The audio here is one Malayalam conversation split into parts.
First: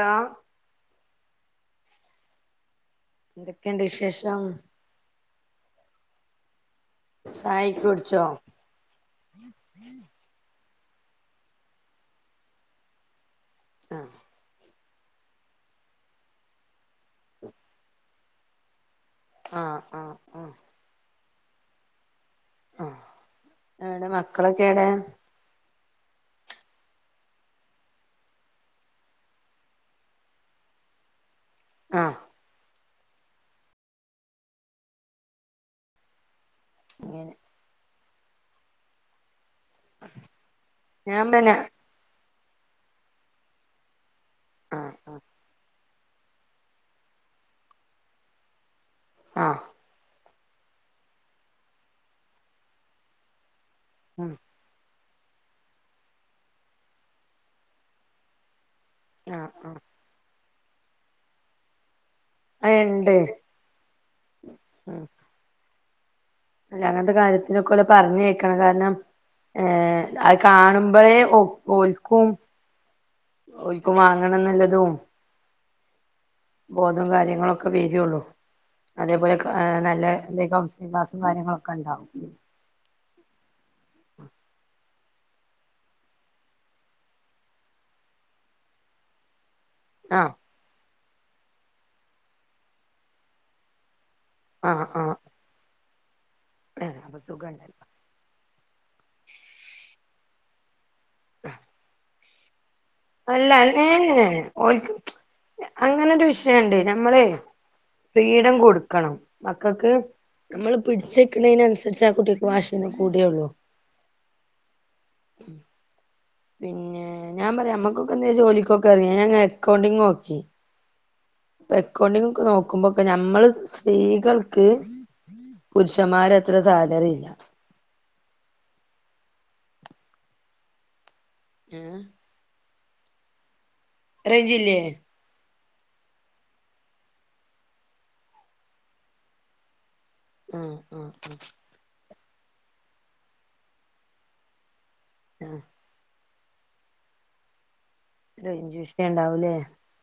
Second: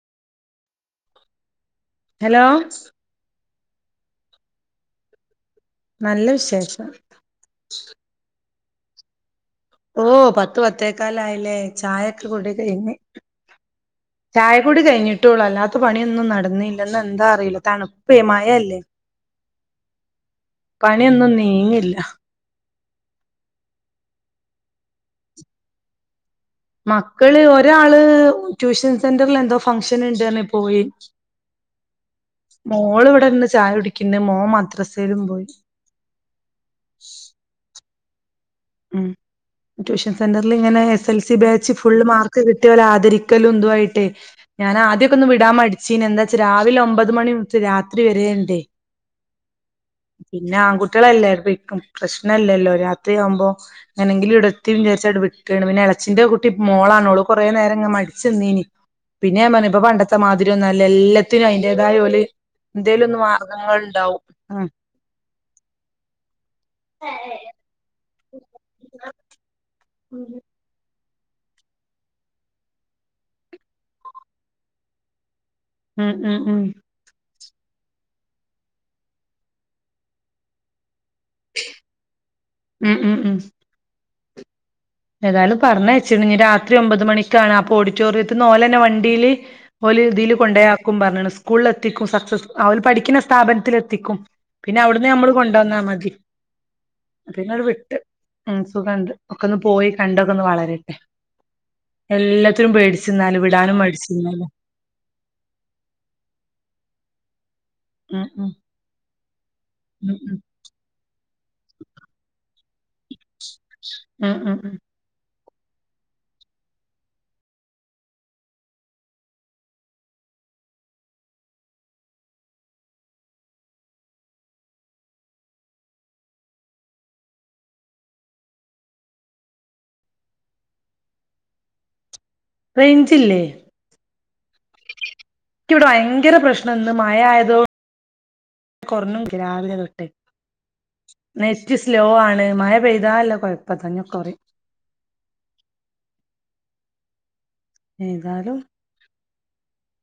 അലോ ഹലോ എന്തൊക്കെയുണ്ട് വിശേഷം നല്ല വിശേഷം ചായക്കേ കുടിച്ചോ? ഓ പത്ത് പത്തേകലയില്ലേ. ചായെക്ക കുടി കഴിഞ്ഞ് ചായ കുടി ഇത് കഴിഞ്ഞിട്ടുള്ളൂ അല്ലാത്ത പണിയൊന്നും നടന്നില്ലഇന്ന് എന്താ അറില്ല തണുപ്പെ മായഅല്ലേ ആഹ് ആഹ് ആഹ് മിനില്ല ആഹ് അവിടെ മക്കളൊക്കെ എടെ മക്കള് ഒരാള് ട്യൂഷൻ സെന്ററിൽ എന്തോ ഫഗ്ഷൻ ഉണ്ട്പറഞ് പോയി ആഹ് മോള് ഇവിടെ ഇര്ന്ന് ചായ കുടിക്ക്ന്ന് മോൻ മദ്രസയിലും പോയി അങ്ങനെ ഉം ട്യൂഷൻ സെന്ററിൽ ഇങ്ങനെ എസ് എൽ ഞാൻ സി പിന്നെ ബാച്ച് ഫുൾ മാർ ഇത് കിട്ടിയൊലെ ആദരിക്കല്ലുന്തു ആയിട്ടേ ഞൻ ആഹ് ആദ്യഒക്കെ ആഹ് ഒന്ന് വിടാൻ മടി ച്ചീന് എന്താച്ച രാവിലെ ഒമ്പത് മണി മുച്ച് രാത്രി വരെ ഇണ്ടേ ആഹ് പിന്നെ ആൺകുട്ടികളല്ലേ പിക്കും പ്രശ്നല്ലല്ലോ രാത്രിയാമ്പോ ഉം എങ്ങനെങ്കിലും ഇവിടെത്തിവി വിട്ടുകണ് പിന്നെ ഇളച്ചിന്റെ കുട്ടി മോളാണ് ഓള് കുറേ നേരം ഇങ്ങ മടിച്ചന്നീനി പിന്നെയാ ആഹ് പർഞ് ആഹ് പ്പ പണ്ടത്തെ മാതിരിയൊന്നുല്ല എല്ലത്തിനു അയിന്റേതായോല് അത് ഇണ്ട് ന്തേലുംന്ന് [unintelligible] ണ്ടാവും. ഉം. അല്ല അങ്ങനത്തെ കാര്യത്തിനൊക്കെ ഓലെ പറഞ്ഞേക്കണം കാരണം ഏഹ് അത് ഉം കാണുമ്പോഴേ ഓ ഓൽക്കും ഓൽക്കും വാങ്ങണന്നുള്ളതും ഉം ഉം ഉം ബോധം കാര്യങ്ങളെ ഒക്കെ വരു ഒള്ളു അതേപോലെ നല്ല എന്തക്ക കാര്യങ്ങളൊക്കെ ഇണ്ടാകും ഊ ഉം. ഏതായാലും പറഞ്ഞയച്ചിണ് രാത്രി ഒമ്പത് മണിക്കാണ് അപ്പൊ ഓഡിറ്റോറിയത്തിന്ന് ഓലെ തന്നെ വണ്ടിയില് ഓല് ആഹ് ഇതിൽ കൊണ്ടേയാക്കും പറഞ്ഞാണ് സ്കൂളിൽ എത്തിക്കും സക്സസ് അവ പഠിക്കുന്ന സ്ഥാപനത്തിൽ എത്തിക്കും പിന്നെ ആഹ് അവിടുന്ന് നമ്മള് കൊണ്ട് വന്നാൽ മതി ആഹ് അപ്പൊ അപ്പം നിങ്ങള് സുഖണ്ടല്ലോ വിട്ട് ഉം സുഖ ഇണ്ട് ഒക്കെ ഒന്ന് കണ്ട് ഒക്കെന്ന് വളരട്ടെ എല്ലാത്തിനും പേടിച്ചിന്നാല് അല്ല വിടാനും ഏഹ് ഏ മടിച്ചിന്നാല് ഓൽക്ക് [unintelligible] അങ്ങനൊര് വിഷയണ്ട് ഞമ്മളെ ഉം ഉം ഫ്രീഡം കൊടുക്കണം മക്കൾക്ക് ഉം ഉം നമ്മള് പിടിച്ച് ക്ക്ണയ്ന് അനുസരിച്ച് ആ കുട്ടിക്ക് വാഷിന്ന് കൂടേ ഒള്ളൂ ഉം ഉം ഉം [inaudible] പിന്നെ ഞാൻ പറയാം നമ്മക്കൊക്കെ എന്ത ജോലിക്കൊക്കെ അറിയ ഞാൻ അക്കൗണ്ടിങ്ങ് നോക്കി എക്കൗണ്ടിങ്ങൊക്ക നോക്കുമ്പൊക്കെ ഞമ്മള് സ് സീകൾക്ക് പുരുഷന്മാരെ അത്ര സാലറി ഇല്ല ഏഹ് റേയ്ഞ്ച്ല്ലേ റേയ്ഞ്ചില്ലേ എനിക്കിവിടെ ഭയങ്കര പ്രശ്നം ഇന്ന് മഴ ആയതോ കുറഞ്ഞു രാവിലെ തൊട്ടെ ആ ആ നെറ്റ് സ്ലോ ആണ് മഴ പെയ്താല്ല കുഴപ്പതങ്ങ് കുറയ് ആഹ് ഏതാലും റെയ്ഞ്ചിഷ്യണ്ടാവുല്ലേ?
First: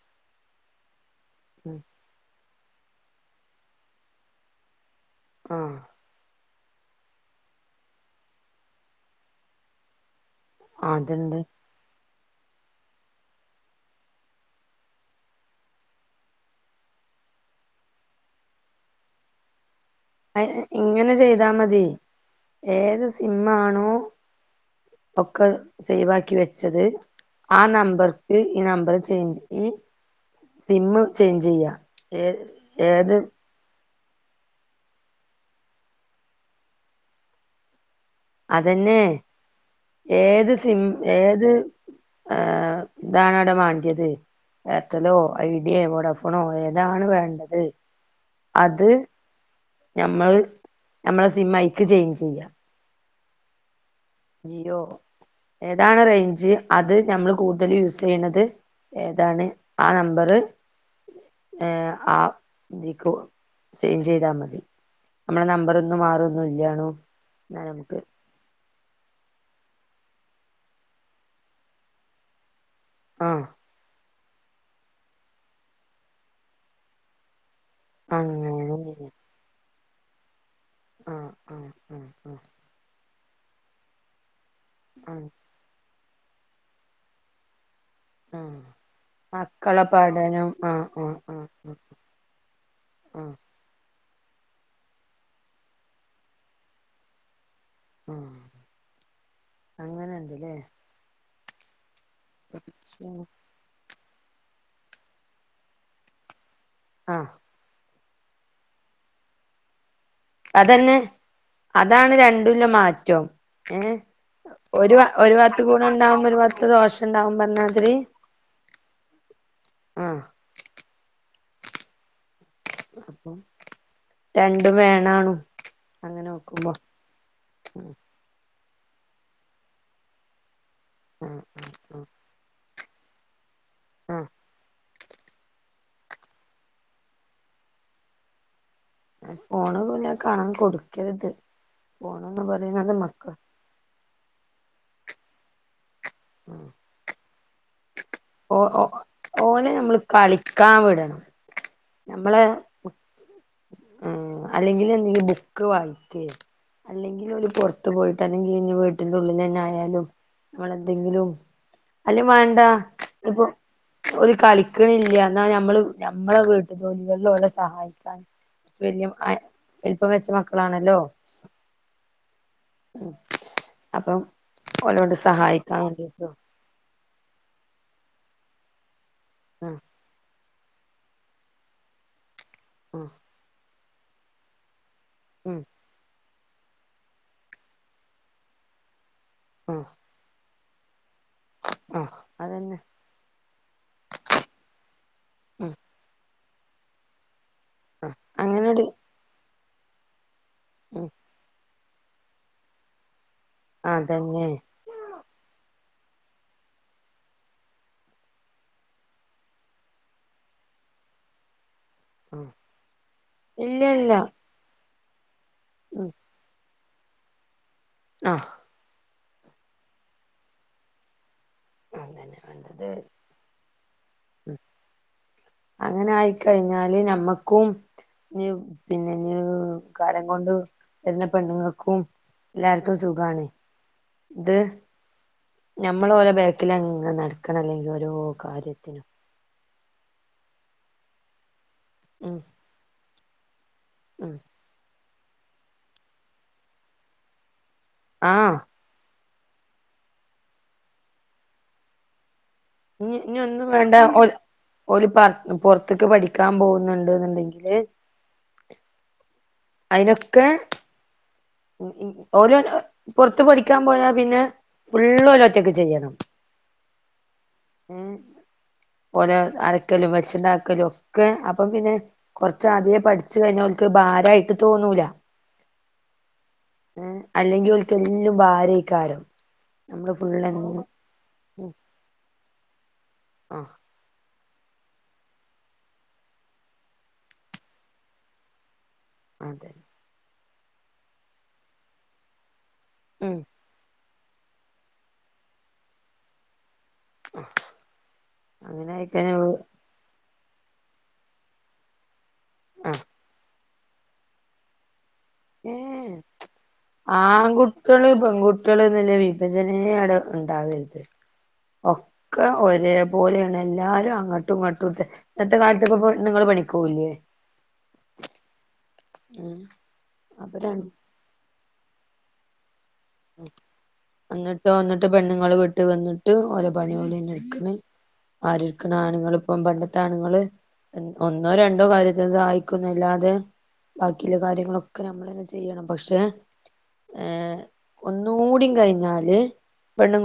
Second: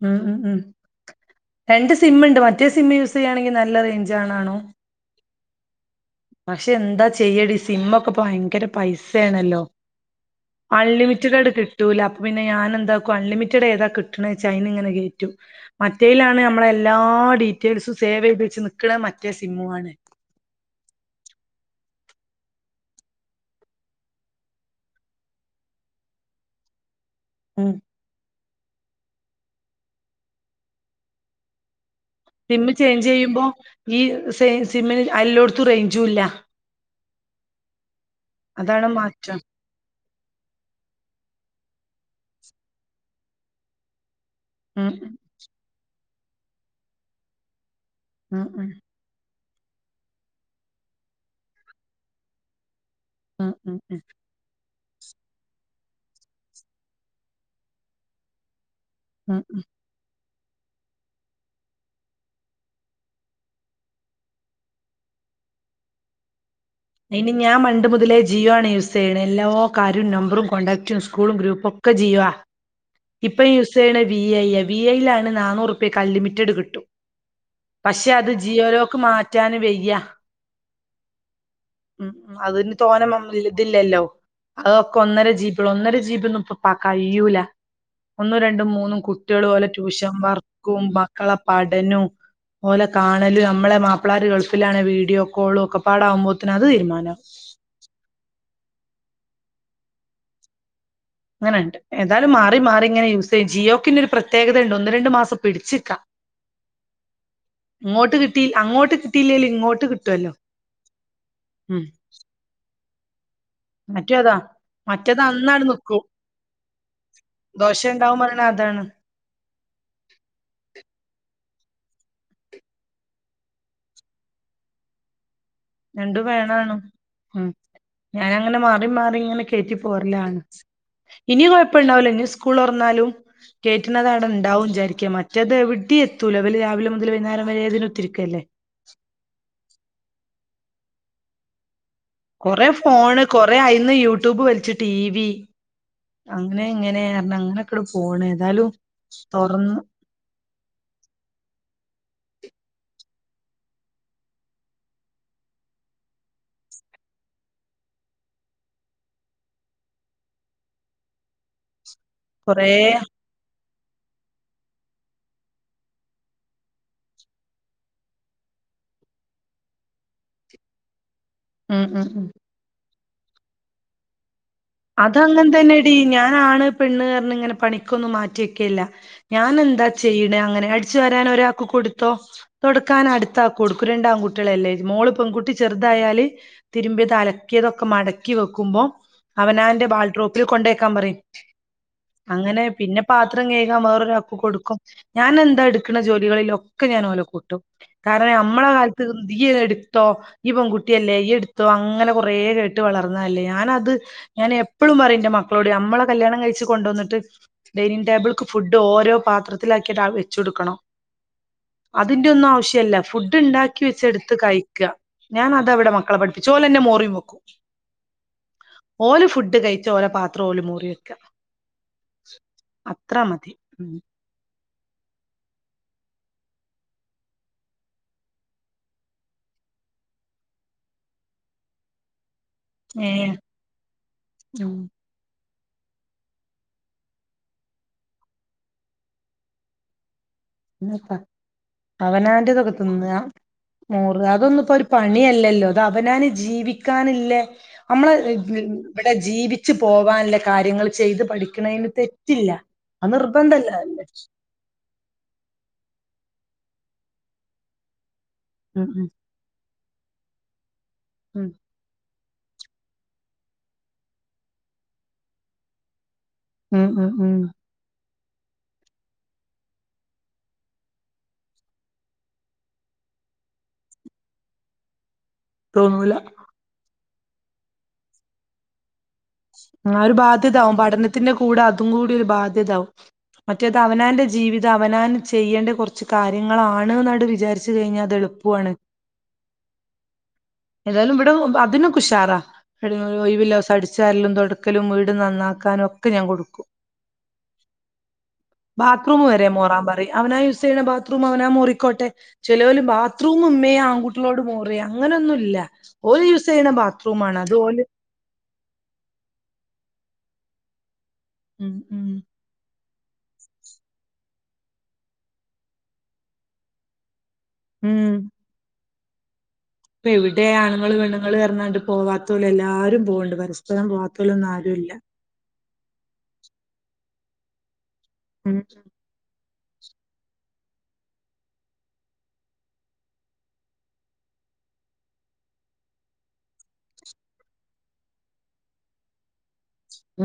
ഉം ഉം ഉം രണ്ട് സിമ്മുണ്ട് മറ്റ ഒറ്റേ സിമ്മ യൂസ് ചെയ്യുകയാണെങ്കിൽ നല്ലറേഞ്ച് ആണാണോ ആഹ് പക്ഷെ എന്താ ചെയ്യടി സിമ്മൊക്കെ ഭയങ്കര പൈസയാണല്ലോ അതുണ്ട് അൺലിമിറ്റിഡഡ് ക് ട്ടൂല പിന്നെ ഞാൻ എന്താക്കുവാ അൺലിമിറ്റഡ് ഏതാ കിട്ടണച്ചാ അതിന് ഇങ്ങനെ കയറ്റും മറ്റേയിലാണ് നമ്മളെ എല്ലാം ആ ഡീറ്റെയിൽസും സേവ് ചെയ്ത് വെച്ച് നക്കണ മറ്റേ സിമ്മുമാണ് അതിന് ഇങ്ങനെ ചെയ്താ മതി ഏത് സിം ആണോ ഒക്കെ സേവാക്കി വെച്ചത് ആ നമ്പർക്ക് ഈ നമ്പർ ചേഞ്ച് ഈ സിമ്മ് ചേഞ്ച് ചെയ്യാ ഏ സിമ്മ് ചേഞ്ച് ഏത് ചെയ്യുമ്പോ ഈ സെയിം സിമ്മിന് അല്ലോടത്തും റേയ്ഞ്ചും ഇല്ല അതാണ് അതെന്നെ മാറ്റം ഏത് സിം ഏത് ഇതാണ് അവിടെ വേണ്ടിയത് ഉം എയർടെലോ ഐഡിയ വോഡോഫോണോ ഏതാണ് വേണ്ടത് ഉം ഉം അത് നമ്മള് നമ്മളെ സിമ്മ് അതിക്ക് ചേയ്ഞ്ച് ചെയ്യുക ഉം ഉം ഉം ഏതാണ് റേഞ്ച് അത് നമ്മൾ കൂടുതൽ യൂസ് ചെയ്യണുന്നത് ഉം ഏതാണ് ഉം ആ നമ്പറ് ഏഹ് ആഹ് ജിക്കോ ചെയിഞ്ച് ചെയ്താ മതി നമ്മള നമ്പറൊന്നും മാറൊന്നില്ല ഇനി ഞാൻ മണ്ട് മുതലേ ജിയോ ആണ് യൂസ് ചെയ്യണേ എല്ലാകാര്യവും നമ്പറും കോണ്ടാക്റ്റും സ്കൂളും ഗ്രൂപ്പും ഒക്കെ ജിയോയാ ആഹ് ഇപ്പൊ യുസേണ് വി ഐ വിഐയിലാണ് നന്നൂറുപക്ക് ആൻ ല്ലിമിറ്റഡ് കിട്ടും പക്ഷെ അത് അങ്ങനെ ജിയോലോക്ക് മാറ്റാന് വയ്യ ഉം ഉം അതിന് തോന്ന ഇതില്ലല്ലോ അതൊക്കെ ആഹ് ഒന്നര ജീബിയ ഒന്നര ജീബി ഒന്നുംപ്പം കഴിയൂല ഒന്നും ആഹ് രണ്ടും മൂന്നും കുട്ടികൾ പോലെ മക്കളെ ട്യൂഷൻ പഠനം വർക്കും ആഹ് ആഹ് മക്കളെ ആഹ് ആഹ് പഠനവും പോലെ ആഹ് കാണലും നമ്മളെ മാ പിള്ളേര് ഗൾഫിലാണ് വീഡിയോ കോളും ഒക്കെ പാടാകുമ്പോത്തനന് അത് തീരുമാനം ആഹ് അങ്ങനെണ്ടല്ലേ അങ്ങനെണ്ട് ഏന്താലും മാറി മാറി ഇങ്ങനെ യൂസ് ചെയ ജിയോക്കി പ്രത്യേകത ഉണ്ട് ഒന്ന് രണ്ടു മാസം പിടിച്ചിക്കാം ആഹ് ഇങ്ങോ കിട്ടി അങ്ങോ കിട്ടല്ലേ ഇങ്ങോട്ട് കി അത് തന്നെ അതാണ് രണ്ടുലെ മാറ്റം ഏഹ് മറ്റേ അതാ ഒരു മറ്റേത് ഒരു ഭാത്ത് അന്നാട് ഗുണം നിക്കും ഉണ്ടാവുമ്പോ ഒരു ഭാഗത്ത് ദോഷ ഉണ്ടാവും ദോശ പറഞ്ഞാതിരി ഉണ്ടാവും പറയണ അതാണ് ആഹ് രണ്ടും വേണണു രണ്ടു വേണാണ് ഉം ആഹ് ഇങ്ങനെ മാറി മാറി ഇങ്ങനെ കേറ്റി പൊറില്ല ആഹ് ആഹ് കുഴപ്പണ്ടാവുല്ല എന്നാലും കേറ്റുന്നത് ആഹ് അവിടെ ഉണ്ടാവും വിചാരിക്ക മറ്റേത് എവിടെ എത്തൂലോ അവല് രാവിലെ മുതൽ വൈകുന്നേരം വരെ അതിനകത്ത് ഇരിക്ക അല്ലേ ഫോണ് പോല കാണാൻ കൊടുക്കരുത് ഫോണ്ന്ന് കുറെ പറയുന്നത് ഫോണ് മക്കൾ കൊറെ അയിന്ന് യൂട്യൂബ് വലിച്ചു ടി വി അങ്ങനെ ഇങ്ങനെ അങ്ങനെ ഓ ഓ ഓനെ നമ്മള് കളിക്കാൻ വിടണം നമ്മളെ അല്ലെങ്കിൽ എന്തെങ്കിലും ബുക്ക് വായിക്ക അല്ലെങ്കിൽ ഒരു പുറത്ത് പോയിട്ട് അല്ലെങ്കിൽ ഇ വീട്ടിന്റെ ഉള്ളിൽ തന്നെ ആയാലും നമ്മള് എന്തെങ്കിലും അല്ല വേണ്ട കൊറേ ഇപ്പൊ ഒരു കളിക്കണില്ല എന്നാ നമ്മള് ഞമ്മളെ വീട്ട ജോലികളിലോടെ സഹായിക്കാൻ വലുപ്പം വെച്ച മക്കളാണല്ലോ ഉം ഉം ഉം മ് അപം അതങ്ങൻ തന്നെടീ ഞാന് ആണ് പെണ്ണ് അർ ന്ന് ങനെ പണിക്കൊന്നും മാറ്റിവെക്കേല്ല ഉം ഞാന്എന്താ ചെയ്ണ് അങ്ങനെ ഞടിച്ചു വരാനൊരാക്ക് കൊടുത്തോ ഉം തൊട്ക്കാന് അട്ത്ത ആക്ക് കൊടുക്കും രണ്ടാങ്കുട്ടിളെലേ മോള് പെങ്കുട്ടി ഉം ചെർതായാല് തിര്മ്പിത് അലക്കിയതൊക്കെ മടക്കി വെക്കുമ്പൊ അവനാന്റെ ആഹ് ബാൾട്രോപ്പിൽ കൊണ്ടേക്കാൻ പറിം ആഹ് അങ്ങനെ അതന്നെ പിന്നെ പാ ത്രം കയകാം വേറൊരാക്ക് കൊട്ക്കും ഞാന് എന്താ ഉം ഇട്ക്ക്ണ ജോലികളിലൊക്കെ ഞാന് ഓലെ കൂട്ടും ആഹ് കാരണം ഞമ്മള അങ്ങനൊരു കാൽത്ത് തൊന്ന് യ്യെന്നെട്ത്തോ യ്യ് പെൺ ഉം കുട്ടിഎല്ലേ യ്യ്ട് തോ അങ്ങനെ കൊറേ കേട്ട് വളർന്നതല്ലേ ഞാനത് അതന്നെ ഞാന എപ്പളും പറയും ന്റെ മക്കളോട് ഞമ്മളൊക് കല്ല്യാണം കഴ്ച്ച് കൊണ്ടോന്ന്ട്ട് ഡൈനിങ് ടേബിൾക്ക് ഫുഡ്ഡ് ഓരോപാത്രത്തിലാക്കിട്ട് ആ വെച്ചൊട്ക്കണം അതിന്റ ഉം ഒന്നും ആവശ്യല്ല ഫുഡ്ഡ് ഇല്ല ണ്ടാക്കി ഇല്ല വെച്ചെട്ത്ത് കഴിക്ക്അ ഞാനഅതാ വ്ടെ മക്കളെ പഠിപ്പിച്ചെ ഓലന്നെ മോറിം വെക്കും അ ഓല് ഫുഡ്ഡ് കഴിച്ച് ഓല പാത്രം ഓല് മോറി വെക്ക്അ അതന്നെ വേണ്ടത് അത്ര മതി മ് അങ്ങന ആയിക്കഴി ഞ്ഞാല് ഞമ്മക്കും ഞ് പിന്നെ ഞൂ കാലം കൊണ്ട് വെരണ പെണ്ണ്ങ്ങക്കും എല്ലാര്ക്കും ഏഹ് സുഖാണ് ത് ഉം ഞഞമ്മള് ഓല ബേക്കിലങ്ങ ന്നട്ക്കണ എല്ലങ്കി ഓരോ കാര്യത്തിനും [unintelligible] ഉം അവനാൻ്റതൊക തിന്ന്അ മോറ്അ ഉം അതൊന്നു പ്പൊ ഒര് പണിഅ ല്ലല്ലോ ത് അവനാന് ജീവിക്കാന്ല്ലെ അമ്മള് ആഹ് വ്ടെ ജീവിച്ചു പോവാന്ള കാര്യങ്ങൾ ചെയ്ത് പഠിക്ക്ണേന് തെറ്റില്ല അത് ഞി ഇഞൊന്നും നിർബന്ധല്ല വേണ്ട ഓൽ ഓല് പർ [unintelligible] പൊർ ത്ത്ക്ക് പഠിക്കാം പോക്ന്ന്ണ്ട് ന്ന്ണ്ടെങ്കില് മ് മ് അയ്നൊക്കെ ഓൽ പൊർത്ത് പഠിക്കാം പോയാ പിന്നെ ഫുള്ളോലൊറ്റക്ക് ചെയ്യണം മ് മ് മ് ഏ ഓലെ അരക്കലും വെച്ച്ണ്ടാക്കലും ഒക്കെ അപം പിന്നെ കൊർച്ചാദ്യേ പഠിച്ച്കഴ്ഞ്ഞാ ഒൽ ക്ക് ഭാരായിട്ട് തോന്നൂല തോന്നൂല ഏ അല്ലെങ്കി ഓൽക്ക് എല്ലും ഭാരെയ്ക്കാരം ആ ഒര് ബാധ്യത ആഉം പഠനത്തിന്റ കൂട അതും കൂടി ഒര് ബാധ്യത ആഉം ആഹ് മറ്റത് അവനാന്റ ജ് ജീവിതം അവനാന് ചെയ്യേണ്ട കൊർച്ച് കാര്യങ്ങളാണ് ന്നാട്ട് വിചാര്ച്ച് കഴിഞ്ഞാ അത് എളുപ്പും ആണ് അതെ എതാലും വ്ടെ അതിനൊക്ക ഉഷാറാ ഒയിവ്ള്ളോസം അട്ച് ച്ചാര്ലലും തൊടക്കലും വീട് ന്നന്നാക്കാനും ഒക്കെ ഞാ കൊടുക്കും അങ്ങനെ ബാത്രൂമ് ആയിക്കഴിഞ്ഞാ വരെ മോറാം പറിം അവനാം യുസ് സെഎയ്യ്ണെ ബാത്റൂം അവനാം മോറിക്കോട്ടെ ചെലോല് ആഹ് ബാത്റൂമ് മ്മേ ആൺകുട്ടിഎളോട് മോറിയ അങ്ങനൊന്നുല്ല ഏഹ് ഓല് യൂസെയ്യങണെ ബാത്റൂമാണ്. അത് ഓല് വിഭജെന്യ ഔടെ ഉണ്ടാവര്ത് ഉം ഉം ഒക്ക ഒരേ പ് പോര്ആണ് എല്ലാരും അങ്ങട്ടും ങ്ങട്ടും ത് ഇന്നത്തെ കാലത്ത് പം പെണ്ണ്ങ്ങള് പണിക്കോവ് ല്ല്യേ? മ് മ് എവിടെ ആണ്ങ്ങള് പെണ്ണ്ങ്ങള് അർഞാണ്ട് പോവാത്തോല് എല്ലാരും പോണ്ട് പരസ്പരം പോവാത്തോലൊന്നും ആരുല്ല ഇട്ട് വന്ന്ട്ട് ഓല പണി ഓലന്നെ ട്ക്ക്ണ് ഉം ആര്ട്ക്ക്ണ് ആണ്ങ്ങള് ഇപ്പ പണ്ടത്തെ ആണുങ്ങള് ഒന്നോ രണ്ടോ കാര്യത്തെ സഹായിക്കുന്നല്ലാതെ ബാക്കിള്ള കാര്യങ്ങളൊക്കെ നമ്മൾ തന്നെ ചെയ്യണം പക്ഷെ ച് ഒന്നൂടിം കഴിഞ്ഞാല്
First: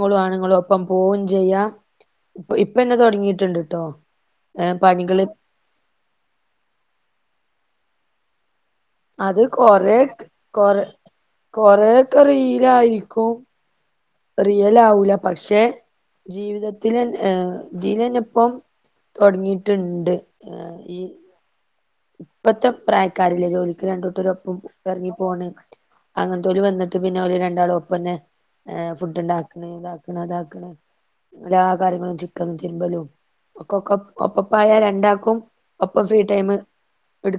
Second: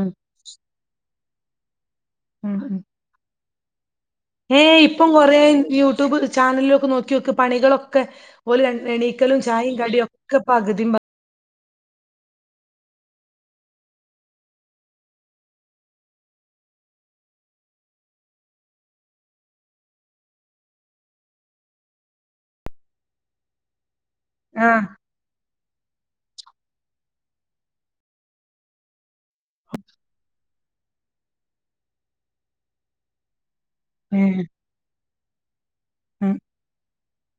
ഉം ആണുങ്ങളും അപ്പം പോവും ചെയ്യാം ഇപ്പൊ ഇപ്പൊ ന്നെ തുടങ്ങീട്ട്ണ്ട്ട്ടോ ഏ ഇപ്പം കൊറേ യൂട്യൂബ് ചാനലിലൊക്കെ നോക്കിയോക്ക് പണികളൊക്കെ പ്പോ ഓലെ എണീക്കലും അത് ചായും കടി ഒക്ക പകുതിം പകുതി കൊറെക്കെ റീലായിരിക്കും റിയൽ ആവൂല പക്ഷെ ജീവിതത്തിൽ ലനിപ്പം തുടങ്ങിയിട്ടുണ്ട് ഈ ഇപ്പത്തെ പ്രായക്കാരില്ലേ ജോലിക്ക് രണ്ടൂട്ടരൊപ്പം ആഹ് ഇറങ്ങി പോണ അങ്ങനത്തോല് വന്നിട്ട് പിന്നെ ഒരു രണ്ടാളും ഒപ്പന്നെ ഏ ഫുഡ് ണ്ടാക്കണ ഇതാക്കണ അതാക്കണ എല്ലാ കാര്യങ്ങളും ചിക്കൻ തിരുമ്പലും ഒക്ക ഒക്ക ഏഹ് ഒപ്പപ്പായ രണ്ടാക്കും ഒപ്പം ഫ്രീ ഉം ടൈമ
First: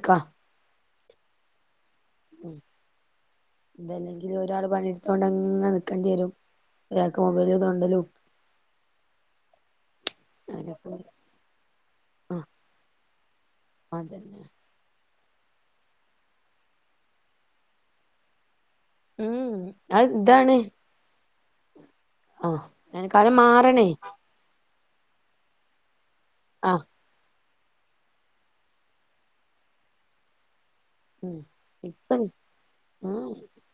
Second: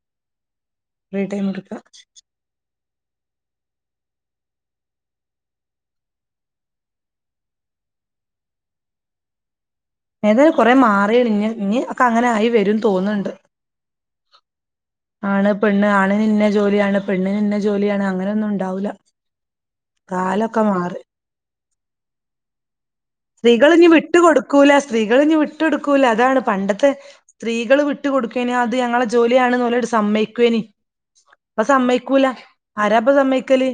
ക്ക ഫ്രീ ടൈം ട്ക്ക ഇതല്ലെങ്കിൽ ഒരാൾ പണിടുത്തോണ്ട്ങ്ങെനെ നിക്കേണ്ടി വരും ഒരാക്ക് മൊബൈല് തോണ്ടലും ഏതാലും കുറെ അങ്ങനൊക്കെ മാറിക്ണ് ഇഞ്ഞ് അക്കെ അങ്ങനെ ആ ആയി വരുംന്ന് തോന്ന്ണ്ട് അതന്നെ ആണ് പെണ്ണ് ആണിന്ന ജോലിയാണ് പെണ്ണിന് ഇന്ന ജോലിയാണ് അങ്ങ നൊന്നും ണ്ടാവൂല ഉം അത് കാലൊക്കെ മാറി ആഹ സ്ത്രീകൾ ഞ്ഞ് വിട്ട് കൊടുക്കൂല സ്ത്രീകളി ഞ്ഞ് വിട്ടു കൊടുക്കൂല അതാണ് ആ പണ്ടത്തെ സ്ത്രീകള് വിട്ടുക കൊടുക്കേന് അത് ഞങ്ങളെ ജോലിയാണെന്ന് ഓല് സമ്മയ്ക്കുവേനി ഉം ഇപ്പ സമ്മക്കൂല ആരാപ്പ സമ്മക്കല്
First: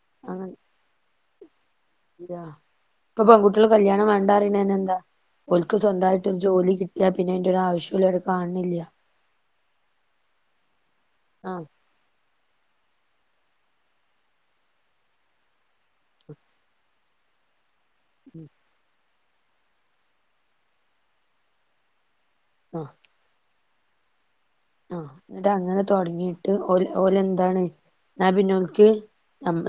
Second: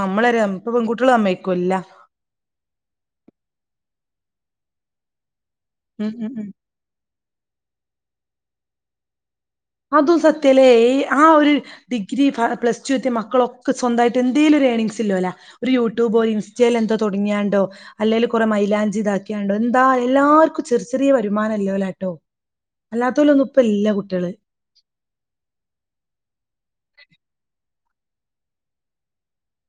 നമ്മളരാ ഇപ്പൊ പെൺകുട്ടികള് സമ്മയ്ക്കു ഇല്ല ഇപ്പൊ പെൺകുട്ടികൾ കല്യാണം വേണ്ടറീണെന്നെ എന്താ ഓൽക്ക് ഉം സ്വന്തയിട്ട് ഒരു ഉം ജോലി കിട്ടിയാ പിന്നെ എന്റെ ഒരു ആവശ്യം ഓലൊവ്ടെ കാണില്ല അതും സത്യല്ലേ ആ ഒരു ഡിഗ്രി പ്ലസ്ടു എത്തി മക്കളൊക്കെ സ്വന്തായിട്ട് എന്തെങ്കലും ഒരു ഏണിങ്സ് ഇള്ളോല ഒരു യൂട്യൂബോ ഇൻസ്റ്റയിലെന്തോ തുടങ്ങിയാണ്ടോ അല്ലേങ്കല് കുറെ മൈലാഞ്ചി ഇതാക്കിയാണ്ടോ എന്താ എല്ലാവർക്കും ചെറി ചെറേ വരുമാനം ഇല്ലോലാട്ടോ ആ അല്ലാത്തോലൊന്നും ഇപ്പ ഇല്ല കുട്ടികള് ഓ ഓല എന്താണ് നാ പിന്നോ ഓൽക്ക്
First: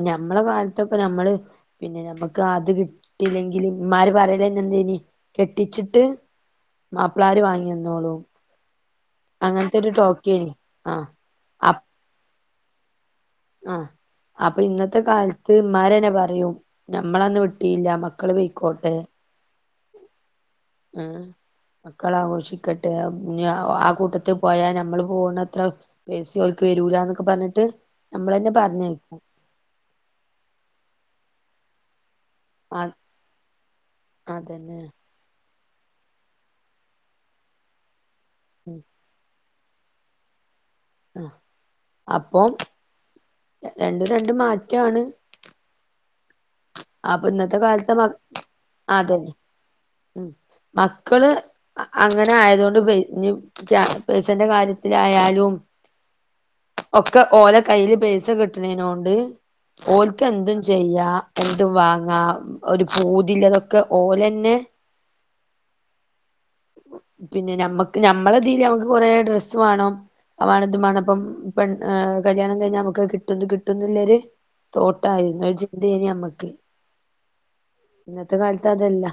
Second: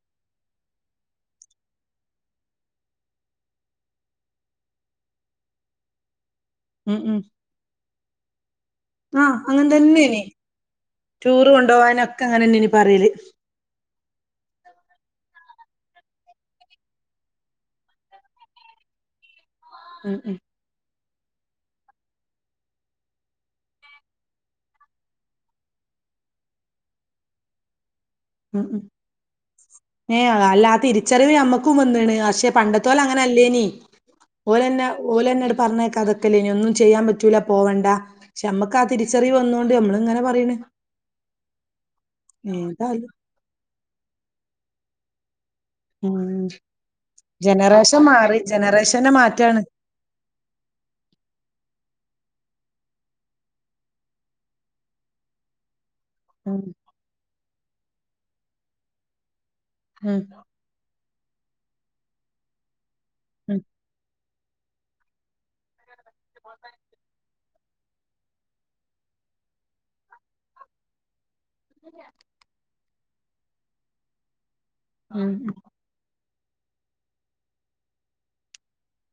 ഞമ്മളെ കാലത്തൊക്കെ ഞമ്മള് പിന്നെ നമ്മുക്ക് അത് കിട്ടില്ലെങ്കിൽ ഇ മ്മാര് പറയല എന്തേനി കെട്ടിച്ചിട്ട് ഉം മാപ്പിളാര് വാങ്ങി തന്നോളൂ ആ അങ്ങന തന്നെനി ടൂറ് ആ കൊണ്ടുപോകാനൊക്കെ അങ്ങനെന്നേനി പറയല് മ്മാരന്നെ പറയും ഞമ്മളന്ന് വിട്ടീല്ല മക്കള് പൊയ്ക്കോട്ടെ ഉം ഉം ആ മക്കള ആഘോഷിക്കട്ടെ ആ കൂട്ടത്തിൽ പോയാൽ നമ്മള് പോകണത്ര പെയ്സി വേരൂലന്നൊക്കെ പറഞ്ഞിട്ട് നമ്മളന്നെ ഉം ഉ പറഞ്ഞയക്കും ഏ അല്ലാ തിരിച്ചറിവ നമ്മക്കും വന്ന്ക്ക്ണ് പക്ഷെ ആഹ് പണ്ടത്തോലെ അങ്ങനെ അല്ലേനി അതന്നെ ഓലെന്നെ ഓലെന്നെ പറഞ്ഞേക്കാതൊക്കലേനി ഇനി ഒന്നും ചെയ്യാൻ പറ്റൂല പോവണ്ട പക്ഷേ നമ്മക്ക് ഉം ആ തിരിച്ചറിവ് വന്നു നമ്മള് ഇങ്ങനെ പറയ്ണ് ആ ഏതാലും രണ്ടും രണ്ടും മാറ്റാണ് ഉം അപ്പൊ ഇന്നത്തെ കാലത്തെ ജനറേഷൻ മക്ക മാറി ജനറേഷന്റെ അതെന്നെ മാറ്റാണ് ഉ മക്കള് അങ്ങനെ ആയത കൊണ്ട് പ പേസന്റെ കാര്യത്തിലായാലും ഉം ഒക്കെ ഓല കയ്യില് പൈസ കിട്ടുന്നൊണ്ട് ഉം ഓൽക്ക് എന്തും ചെയ്യാ എന്തും വാങ്ങാ ഒരു ഉം പൂതില്ലതൊക്കെ ഓല പിന്ന പിന്നെ നമ്മക്ക് ഞമ്മളെ തീതി നമുക്ക് കൊറെേ ഡ്രസ്സ് വേണം അത് മാണം ഇതുമാണ് വേണംപ്പം പ് കല്യാണം കഴിഞ്ഞ നമുക്ക് കിട്ട കിട്ടുന്നില്ലരു ഉം തോട്ടായിരുന്നു ചിന്തയനി നമ്മക്ക് ഓക്കെ ഇന്നത്തെ കാലത്ത് അതല്ല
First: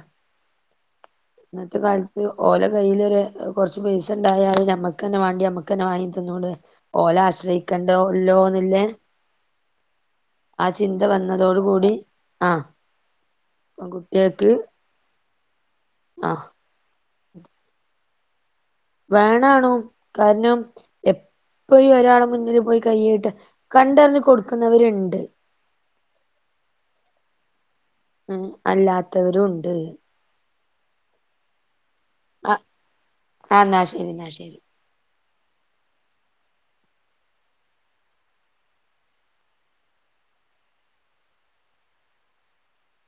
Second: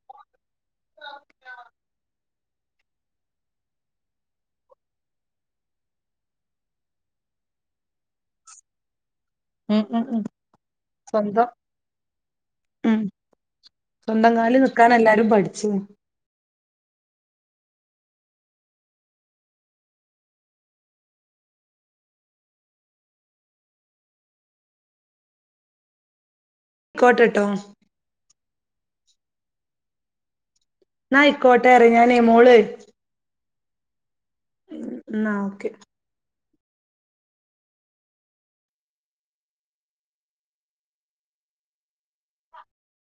ഇന്നത്തെ കാലത്ത് ഓല കയ്യിൽ ഒരു കൊറച്ച് പൈസ ഉണ്ടായാല ഞമ്മക്ക്ന്നെ വാണ്ടി നമ്മക്ക് തന്നെ വാങ്ങി തി ന്നു പോഓലെ ആശ്രയിക്കണ്ടല്ലോന്നില്ലേ ഉം ഉം ഉം ആ ചിന്ത സ്വന്തം വന്നതോടു കൂടി ആ ഉം സ്വന്തം കാല് നിക്കാൻ എല്ലാരും പഠിച്ചു ആ വേണാണോ കാരണം എ പോയി ഒരാളെ മുന്നില് പോയി കൈയിട്ട് കണ്ടറിഞ് കൊടുക്കുന്നവരുണ്ട് കോട്ടട്ടോ ഉം അല്ലാത്തവരും ഉണ്ട് എന്നാ അയ്ക്കോട്ടെ ഞാൻ മോള് ആ എന്നാ ശരി എന്നാ ശരി എന്ന ഓക്കെ